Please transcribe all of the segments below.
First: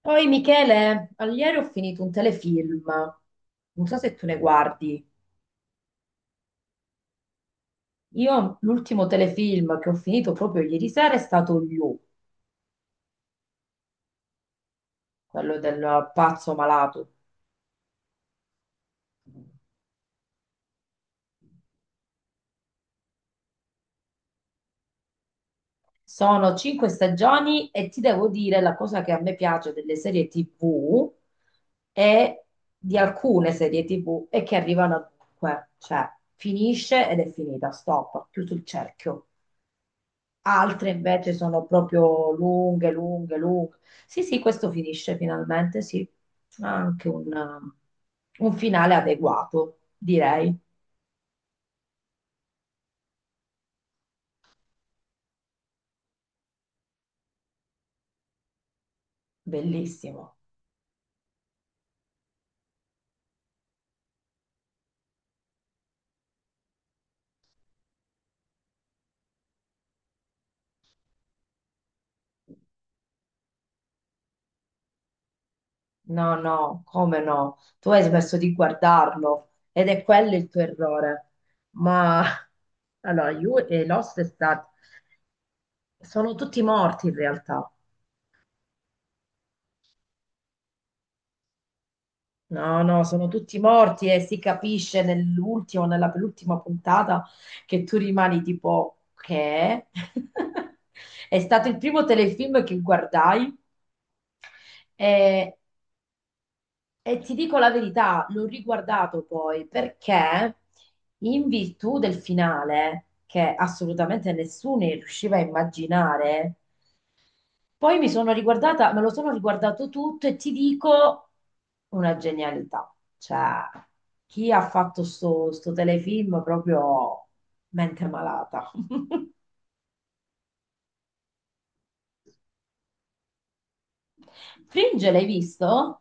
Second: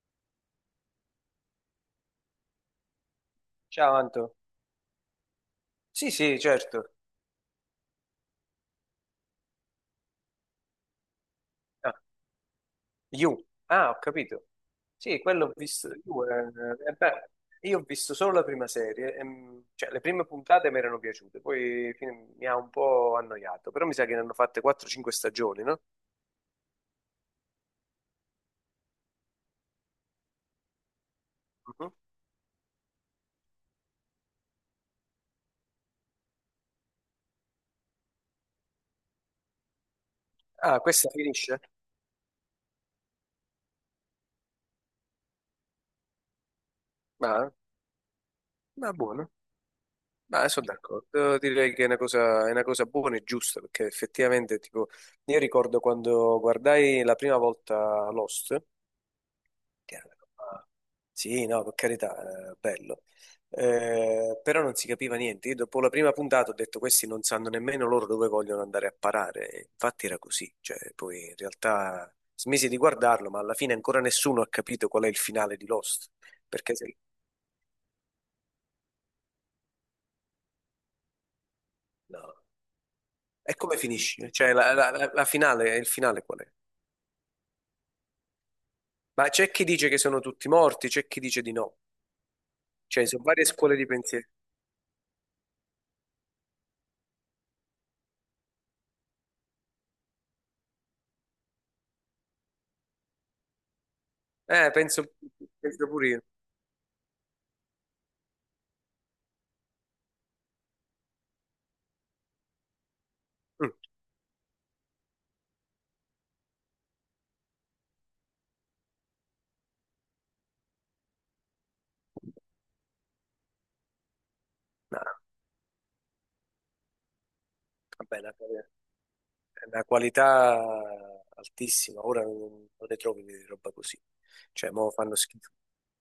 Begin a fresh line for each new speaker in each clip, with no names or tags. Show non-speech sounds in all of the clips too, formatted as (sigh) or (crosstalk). Poi Michele, ieri ho finito un telefilm, non
Ciao
so se tu
Anto.
ne guardi.
Sì, sì, certo.
Io l'ultimo telefilm che ho finito proprio ieri sera è stato
Ah,
You,
You. Ah, ho capito. Sì, quello ho
quello
visto.
del
You,
pazzo malato.
beh, io ho visto solo la prima serie, cioè le prime puntate mi erano piaciute, poi mi ha un po' annoiato, però mi sa che ne hanno fatte 4-5 stagioni, no?
Sono cinque stagioni e ti devo dire la cosa che a me piace delle serie TV
Mhm.
e di alcune serie TV è che arrivano a dunque, cioè finisce ed è finita, stop, chiuso il cerchio.
Ah,
Altre
questa
invece
finisce?
sono proprio lunghe, lunghe, lunghe. Sì, sì, questo finisce finalmente, sì. Ha anche
Ma,
un
ma
finale
buono.
adeguato,
Ma
direi.
sono d'accordo, direi che è una cosa buona e giusta, perché effettivamente, tipo, io ricordo quando guardai la prima volta Lost, che era una
Bellissimo.
roba- sì, no, per carità, bello. Però non si capiva niente. Io dopo la prima puntata ho detto questi non sanno nemmeno loro dove vogliono andare a parare. E infatti era così, cioè, poi in realtà smisi di guardarlo, ma alla fine ancora nessuno ha capito qual è il finale di Lost.
No,
Perché
no,
se...
come no? Tu hai smesso di guardarlo ed è quello il tuo errore. Ma
No.
(laughs) allora,
E
You
come
e Lost è
finisce? Cioè,
stato...
il finale
sono
qual è?
tutti morti in realtà.
Ma c'è chi dice che sono tutti morti, c'è chi dice di no.
No, no,
Cioè, sono
sono
varie
tutti
scuole di
morti e
pensiero.
si capisce nell'ultimo, nella penultima puntata che tu rimani tipo che (laughs) è stato il primo telefilm che guardai
Eh, penso,
e,
penso pure io.
e ti dico la verità, l'ho riguardato poi perché in virtù del finale che
Mm,
assolutamente nessuno riusciva a immaginare, poi mi sono riguardata, me lo sono riguardato tutto e ti dico una genialità. Cioè, chi ha
no,
fatto sto telefilm proprio
va
mente
bene,
malata.
è una qualità altissima. Ora non ne trovi di roba così.
(laughs)
Cioè, mo
Fringe,
fanno
l'hai
schifo.
visto?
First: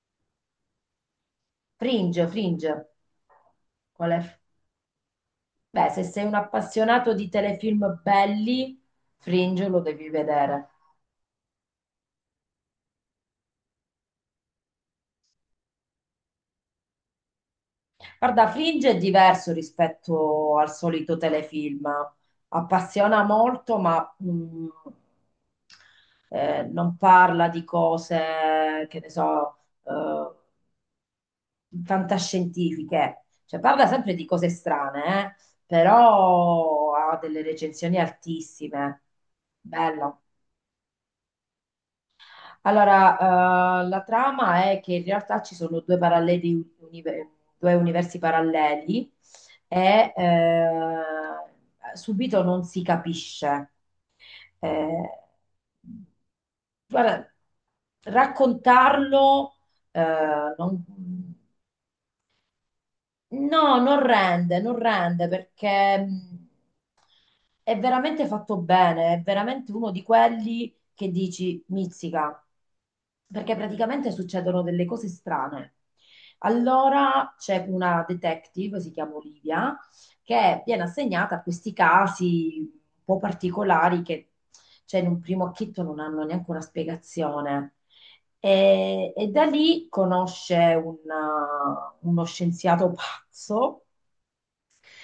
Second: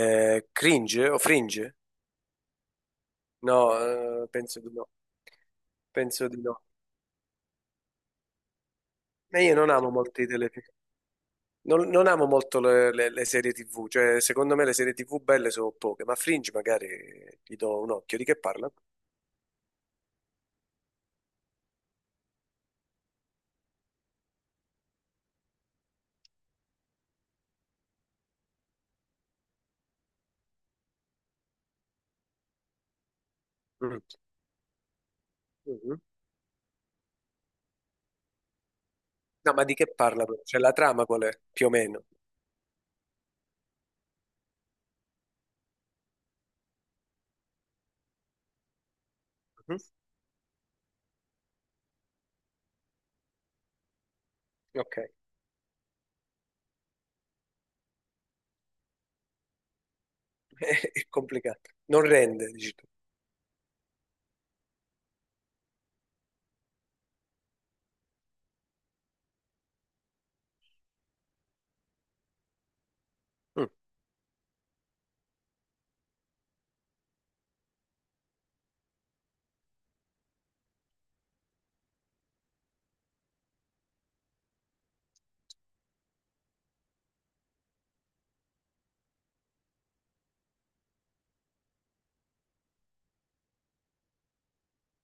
Cringe o fringe?
Fringe, Fringe.
No,
Qual è?
penso di no.
Beh, se sei
Penso
un
di no.
appassionato di telefilm belli,
E io
Fringe
non
lo
amo
devi
molti telefilm.
vedere.
Non amo molto le serie TV, cioè secondo me le serie TV belle sono poche, ma Fringe magari gli do un occhio. Di che
Guarda,
parla?
Fringe è diverso rispetto al solito telefilm. Appassiona molto, ma non parla di cose, che ne so, eh, fantascientifiche. Cioè, parla
Mm.
sempre di cose strane,
Mhm.
però ha delle recensioni altissime.
No, ma di che
Bello.
parla? Però? Cioè la trama qual è? Più o meno.
Allora, la trama è che in realtà ci sono due universi paralleli
Mhm.
e subito non si capisce. Eh,
Ok, (laughs)
guarda, raccontarlo non-
è complicato. Non rende, dici tu.
No, non rende, non rende perché è veramente fatto bene, è veramente uno di quelli che dici mizzica, perché
Mm.
praticamente succedono delle cose strane. Allora c'è una detective, si chiama Olivia, che viene assegnata a questi casi un po' particolari che, cioè, in un primo acchito non hanno neanche una spiegazione. E da lì conosce uno scienziato pazzo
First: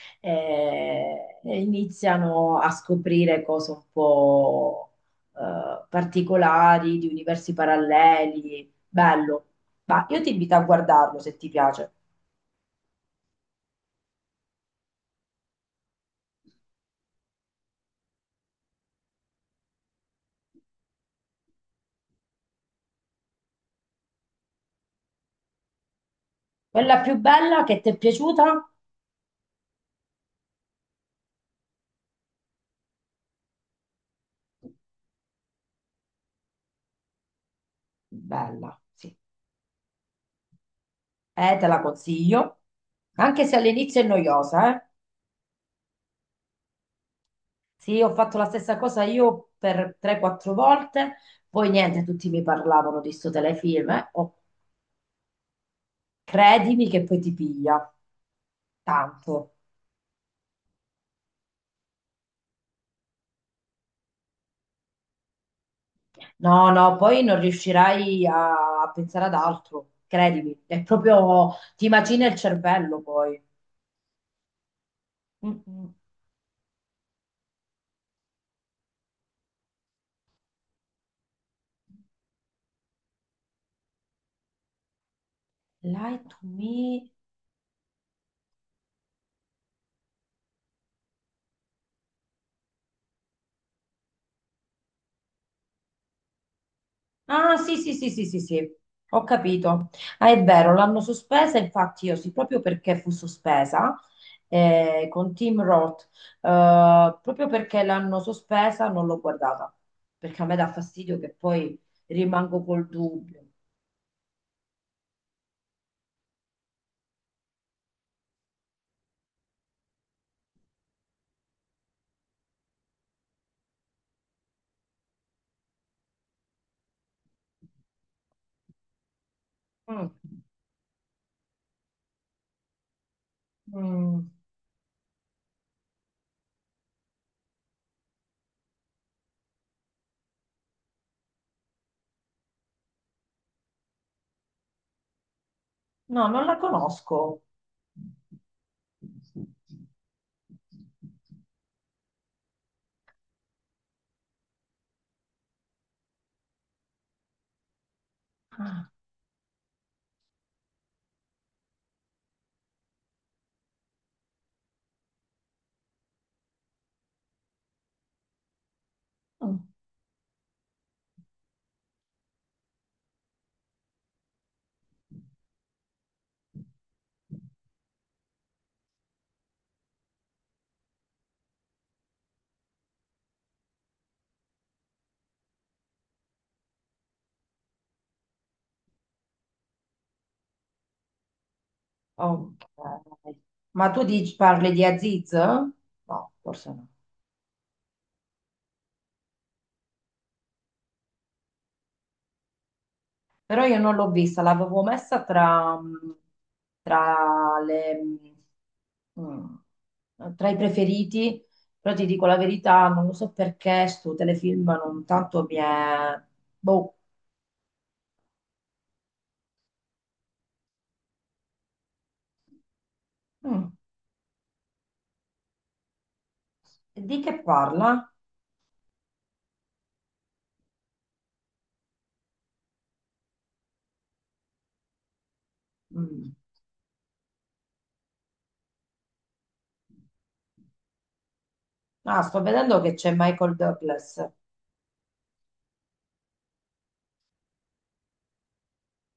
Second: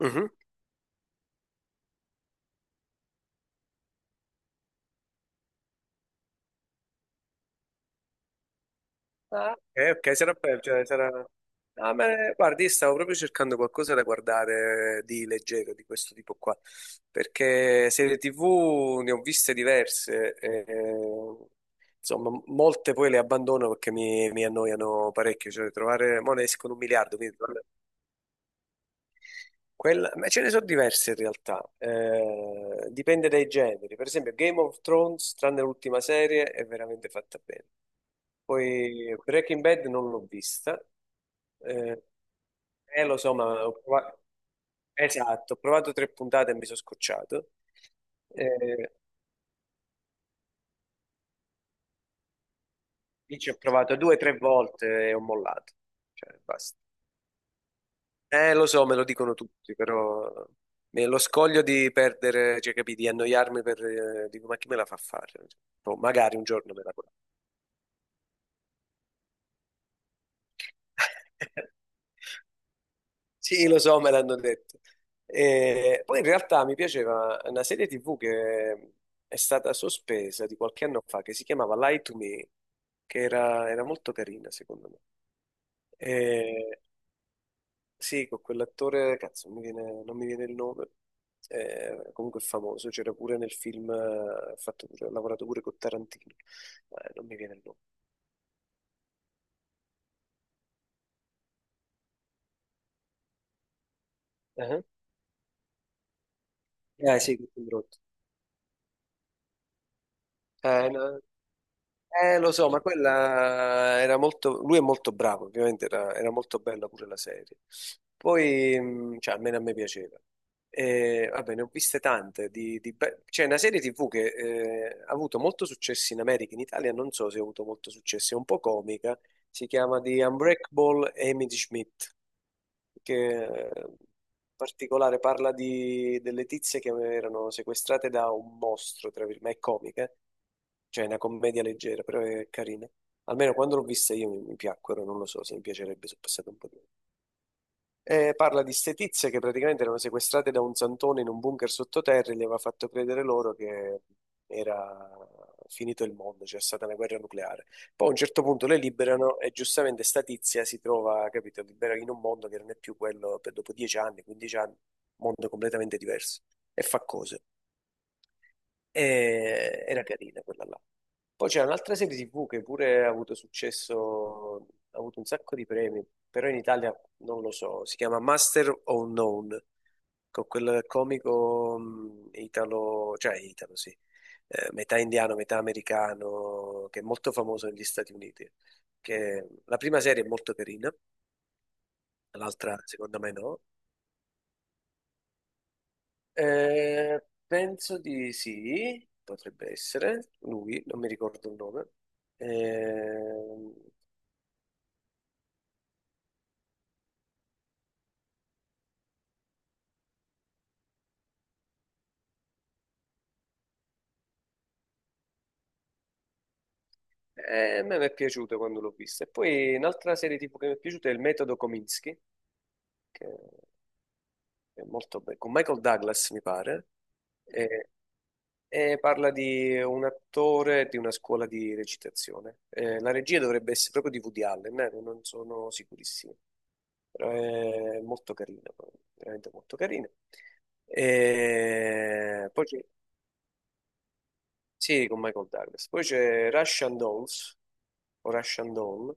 Mhm.
iniziano a scoprire cose un po' particolari di universi paralleli. Bello.
Ah, ok,
Ma
ok,
io ti
sarà
invito a
per, cioè, sarà.
guardarlo se ti piace.
Ah, ma guardi, io stavo proprio cercando qualcosa da guardare di leggero, di questo tipo qua, perché serie TV ne ho viste diverse, insomma, molte poi le abbandono perché mi annoiano parecchio, cioè trovare, mo ne escono un
Quella
miliardo,
più
quindi
bella che ti è piaciuta?
ma ce ne sono diverse in realtà, dipende dai generi. Per esempio, Game of Thrones, tranne l'ultima serie, è veramente fatta bene.
Bella, sì.
Poi Breaking Bad non l'ho vista,
Te la
eh,
consiglio.
lo so,
Anche se
ma ho
all'inizio è
provato,
noiosa, eh.
esatto, ho provato tre puntate e mi sono scocciato.
Sì, ho fatto la stessa
Eh,
cosa io per 3-4 volte, poi niente, tutti mi parlavano di sto
lì ci ho
telefilm,
provato
eh.
due o
Oh,
tre volte e ho mollato. Cioè, basta.
credimi che poi ti piglia,
Lo so, me lo dicono
tanto.
tutti, però lo scoglio di perdere, cioè, capì, di annoiarmi dico, ma chi me la fa fare? Boh, magari un
No,
giorno me la
no,
farà.
poi non riuscirai a pensare ad altro, credimi, è proprio,
(laughs)
ti macina il cervello poi.
Sì, lo so, me l'hanno detto.
Mm, mm.
E poi in realtà mi piaceva una serie TV che è stata sospesa di qualche anno fa, che si chiamava Lie to Me, che era molto carina, secondo me.
Lie to
E
me,
sì, con quell'attore, cazzo, non mi viene il nome, comunque è famoso, c'era pure nel film, ha lavorato pure con Tarantino. Non mi viene
ah,
il
sì,
nome.
sì, sì, sì, sì, sì, ho capito. Ah, è vero, l'hanno sospesa, infatti io sì, proprio perché fu sospesa
Eh,
con Tim Roth,
Eh sì,
proprio
Martin
perché
Brod.
l'hanno sospesa non l'ho guardata, perché a me dà fastidio
No,
che poi
Lo
rimango
so, ma
col dubbio.
quella era molto. Lui è molto bravo, ovviamente era molto bella pure la serie. Poi, cioè, almeno a me piaceva. E, vabbè, ne ho viste tante. C'è una serie TV che ha avuto molto successo in America, in Italia non so se ha avuto molto successo, è un po' comica. Si chiama
Mm,
The Unbreakable Amy Schmidt, che
mm.
in particolare parla delle tizie che erano sequestrate da un mostro, tra virgolette, ma è comica. Cioè, è una commedia leggera, però è carina. Almeno quando l'ho vista io mi piacquero, non lo so se mi piacerebbe se è
No, non
passato
la
un po' di tempo.
conosco.
Parla di ste tizie che praticamente erano sequestrate da un santone in un bunker sottoterra e gli aveva fatto credere loro che era finito il mondo, c'era stata una guerra nucleare. Poi a un certo punto le
Ah,
liberano e giustamente sta tizia si trova, capito, libera in un mondo che non è più quello per dopo 10 anni, 15 anni, mondo completamente diverso e fa cose.
mm.
Era carina quella là. Poi c'è un'altra serie TV che pure ha avuto successo, ha avuto un sacco di premi, però in Italia non lo so, si chiama Master of None, con quel comico italo, cioè italo sì, metà indiano, metà americano, che è molto famoso negli Stati Uniti. Che la prima serie è molto carina,
Ok.
l'altra secondo me no.
Ma parli di Aziz? No, forse no.
Eh, penso di sì, potrebbe essere lui, non mi ricordo il nome.
Però
Ehm,
io non l'ho vista, l'avevo messa tra le, tra i preferiti, però ti dico la verità, non lo so perché sto telefilm non tanto mi è... Boh.
a me mi è piaciuto quando l'ho vista. E poi un'altra serie tipo che mi è piaciuta è Il metodo Kominsky, che
Mm.
è molto bella, con Michael Douglas, mi pare,
E di che
e,
parla?
e parla di un attore di una scuola di recitazione. La regia dovrebbe essere proprio di Woody Allen, non sono
Mm.
sicurissimo, però è molto carina, veramente molto carina.
Ah, sto
E poi
vedendo
c'è,
che c'è Michael Douglas.
sì, con Michael Douglas. Poi c'è Russian Dolls, o Russian Doll,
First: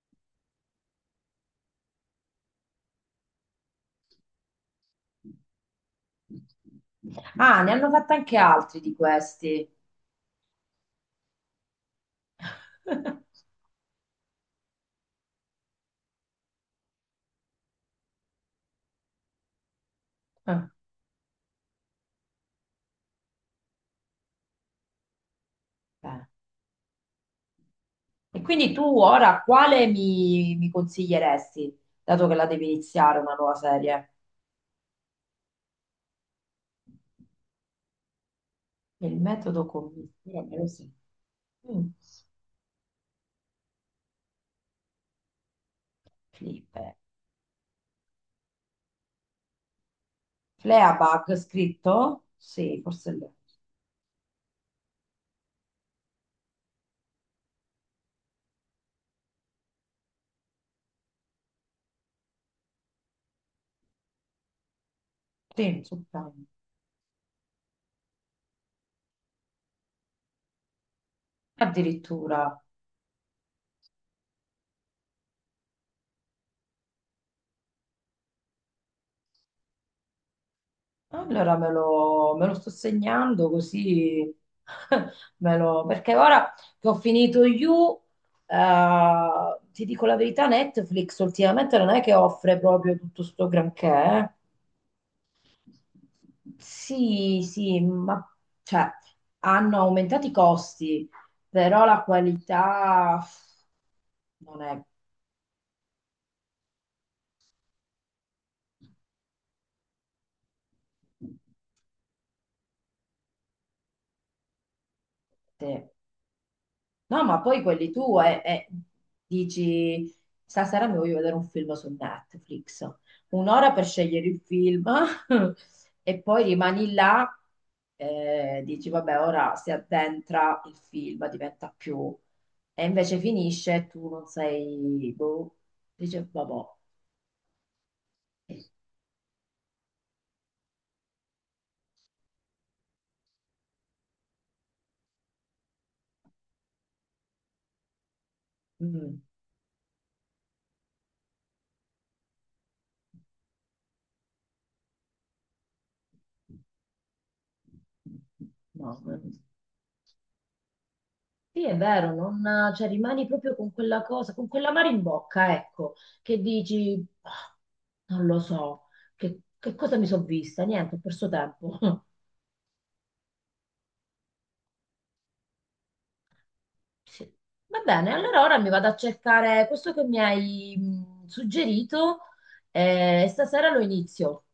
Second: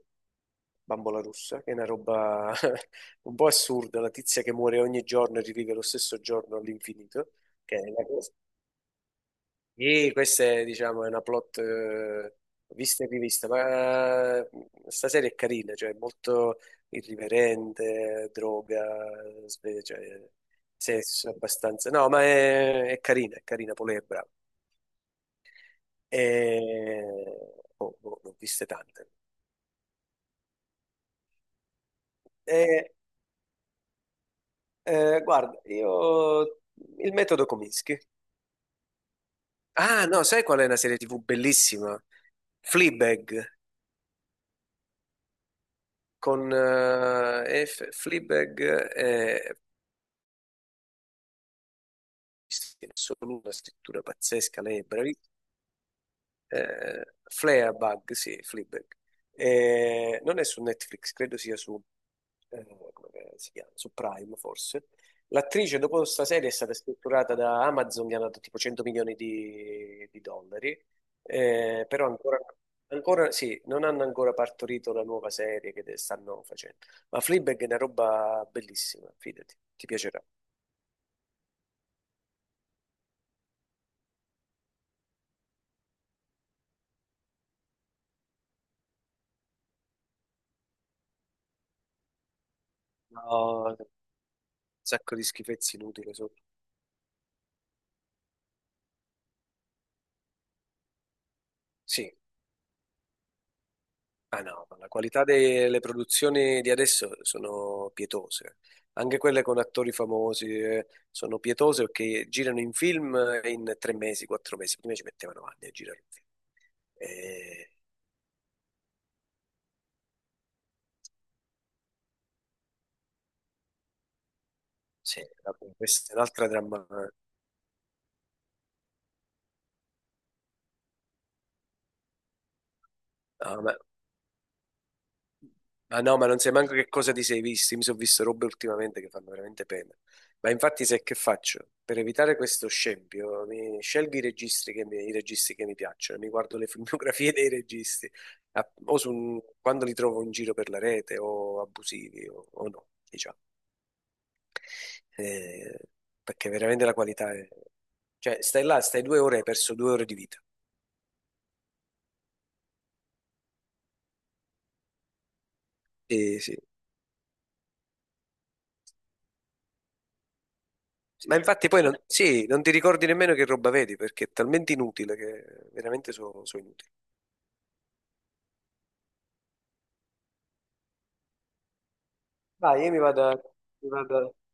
Bambola russa, che è una roba (laughs) un po' assurda, la tizia che muore ogni giorno e rivive lo stesso giorno all'infinito,
Ah, ne
che è
hanno
una
fatto
cosa.
anche altri di questi.
E questa è, diciamo, è una plot vista e
(laughs)
rivista, ma sta serie è carina, cioè è molto irriverente, droga, cioè,
Ah,
sesso abbastanza. No, ma è carina, è carina, poi lei è brava.
beh.
E... Oh, boh, ne ho
E
viste
quindi tu
tante.
ora quale mi consiglieresti, dato che la devi
E,
iniziare una nuova serie?
guarda, io il metodo Kominsky.
Il metodo
Ah, no, sai qual è
commissario,
una serie TV
mm.
bellissima? Fleabag, con
Flippe.
Fleabag è
Fleabag scritto? Sì,
in
forse lei.
assoluto una scrittura pazzesca, Fleabag, sì, Fleabag. Non è su Netflix, credo sia su, eh, come che si chiama? Su Prime forse.
Sì,
L'attrice dopo
su
questa
Prime.
serie è stata strutturata da Amazon, gli hanno dato tipo 100 milioni di dollari, però ancora,
Addirittura.
ancora sì, non hanno ancora partorito la nuova serie che stanno facendo. Ma Fleabag è una roba bellissima, fidati, ti piacerà.
Allora me lo sto segnando così (laughs) perché ora che ho finito You, eh, ti dico la verità, Netflix ultimamente non è che offre proprio tutto
No,
sto
un
granché, eh.
sacco di schifezze inutili sotto.
Sì, sì, ma cioè, hanno aumentato i costi, però la
Sì,
qualità
ah no, ma
non
la qualità delle produzioni di adesso sono pietose, anche quelle con attori famosi sono pietose perché girano in film in 3 mesi, 4 mesi, prima ci mettevano anni a
è...
girare un film.
No, ma poi
E,
quelli tu dici, stasera mi voglio vedere un film su Netflix, un'ora per scegliere il film (laughs)
sì, vabbè, questa è
e poi
un'altra dramma.
rimani là, dici, vabbè, ora si addentra il film, diventa più... E invece finisce e tu non sei... Boh,
Ah no, ma
dice,
non sai
vabbè,
manco che cosa ti sei visto. Io Mi sono visto robe ultimamente che fanno veramente pena. Ma infatti, sai che faccio? Per evitare questo scempio, mi scelgo i registi che mi piacciono, mi guardo le filmografie (laughs) dei registi,
mm,
quando li trovo in giro per la rete, o abusivi, o no, diciamo. Eh, perché veramente la qualità è. Cioè, stai là, stai due
no,
ore, e hai perso 2 ore di vita.
sì, è vero, non, cioè, rimani proprio con quella cosa, con quell'amaro in bocca, ecco, che
Sì, sì,
dici, "Ah, non lo so, che, cosa mi sono vista? Niente, ho
sì.
perso
Ma infatti
tempo.
poi non,
(laughs)
sì, non ti ricordi nemmeno che roba vedi, perché è talmente inutile che veramente sono inutili.
Sì. Va bene, allora ora mi vado a cercare questo che mi hai suggerito
Vai, io mi vado,
e
a-
stasera lo
mi vado a-
inizio.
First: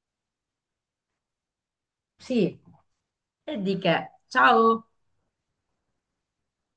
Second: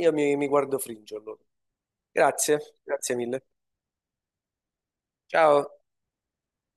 io mi guardo Fringe allora.
Sì,
Grazie, grazie mille.
e di che? Ciao!
Ciao.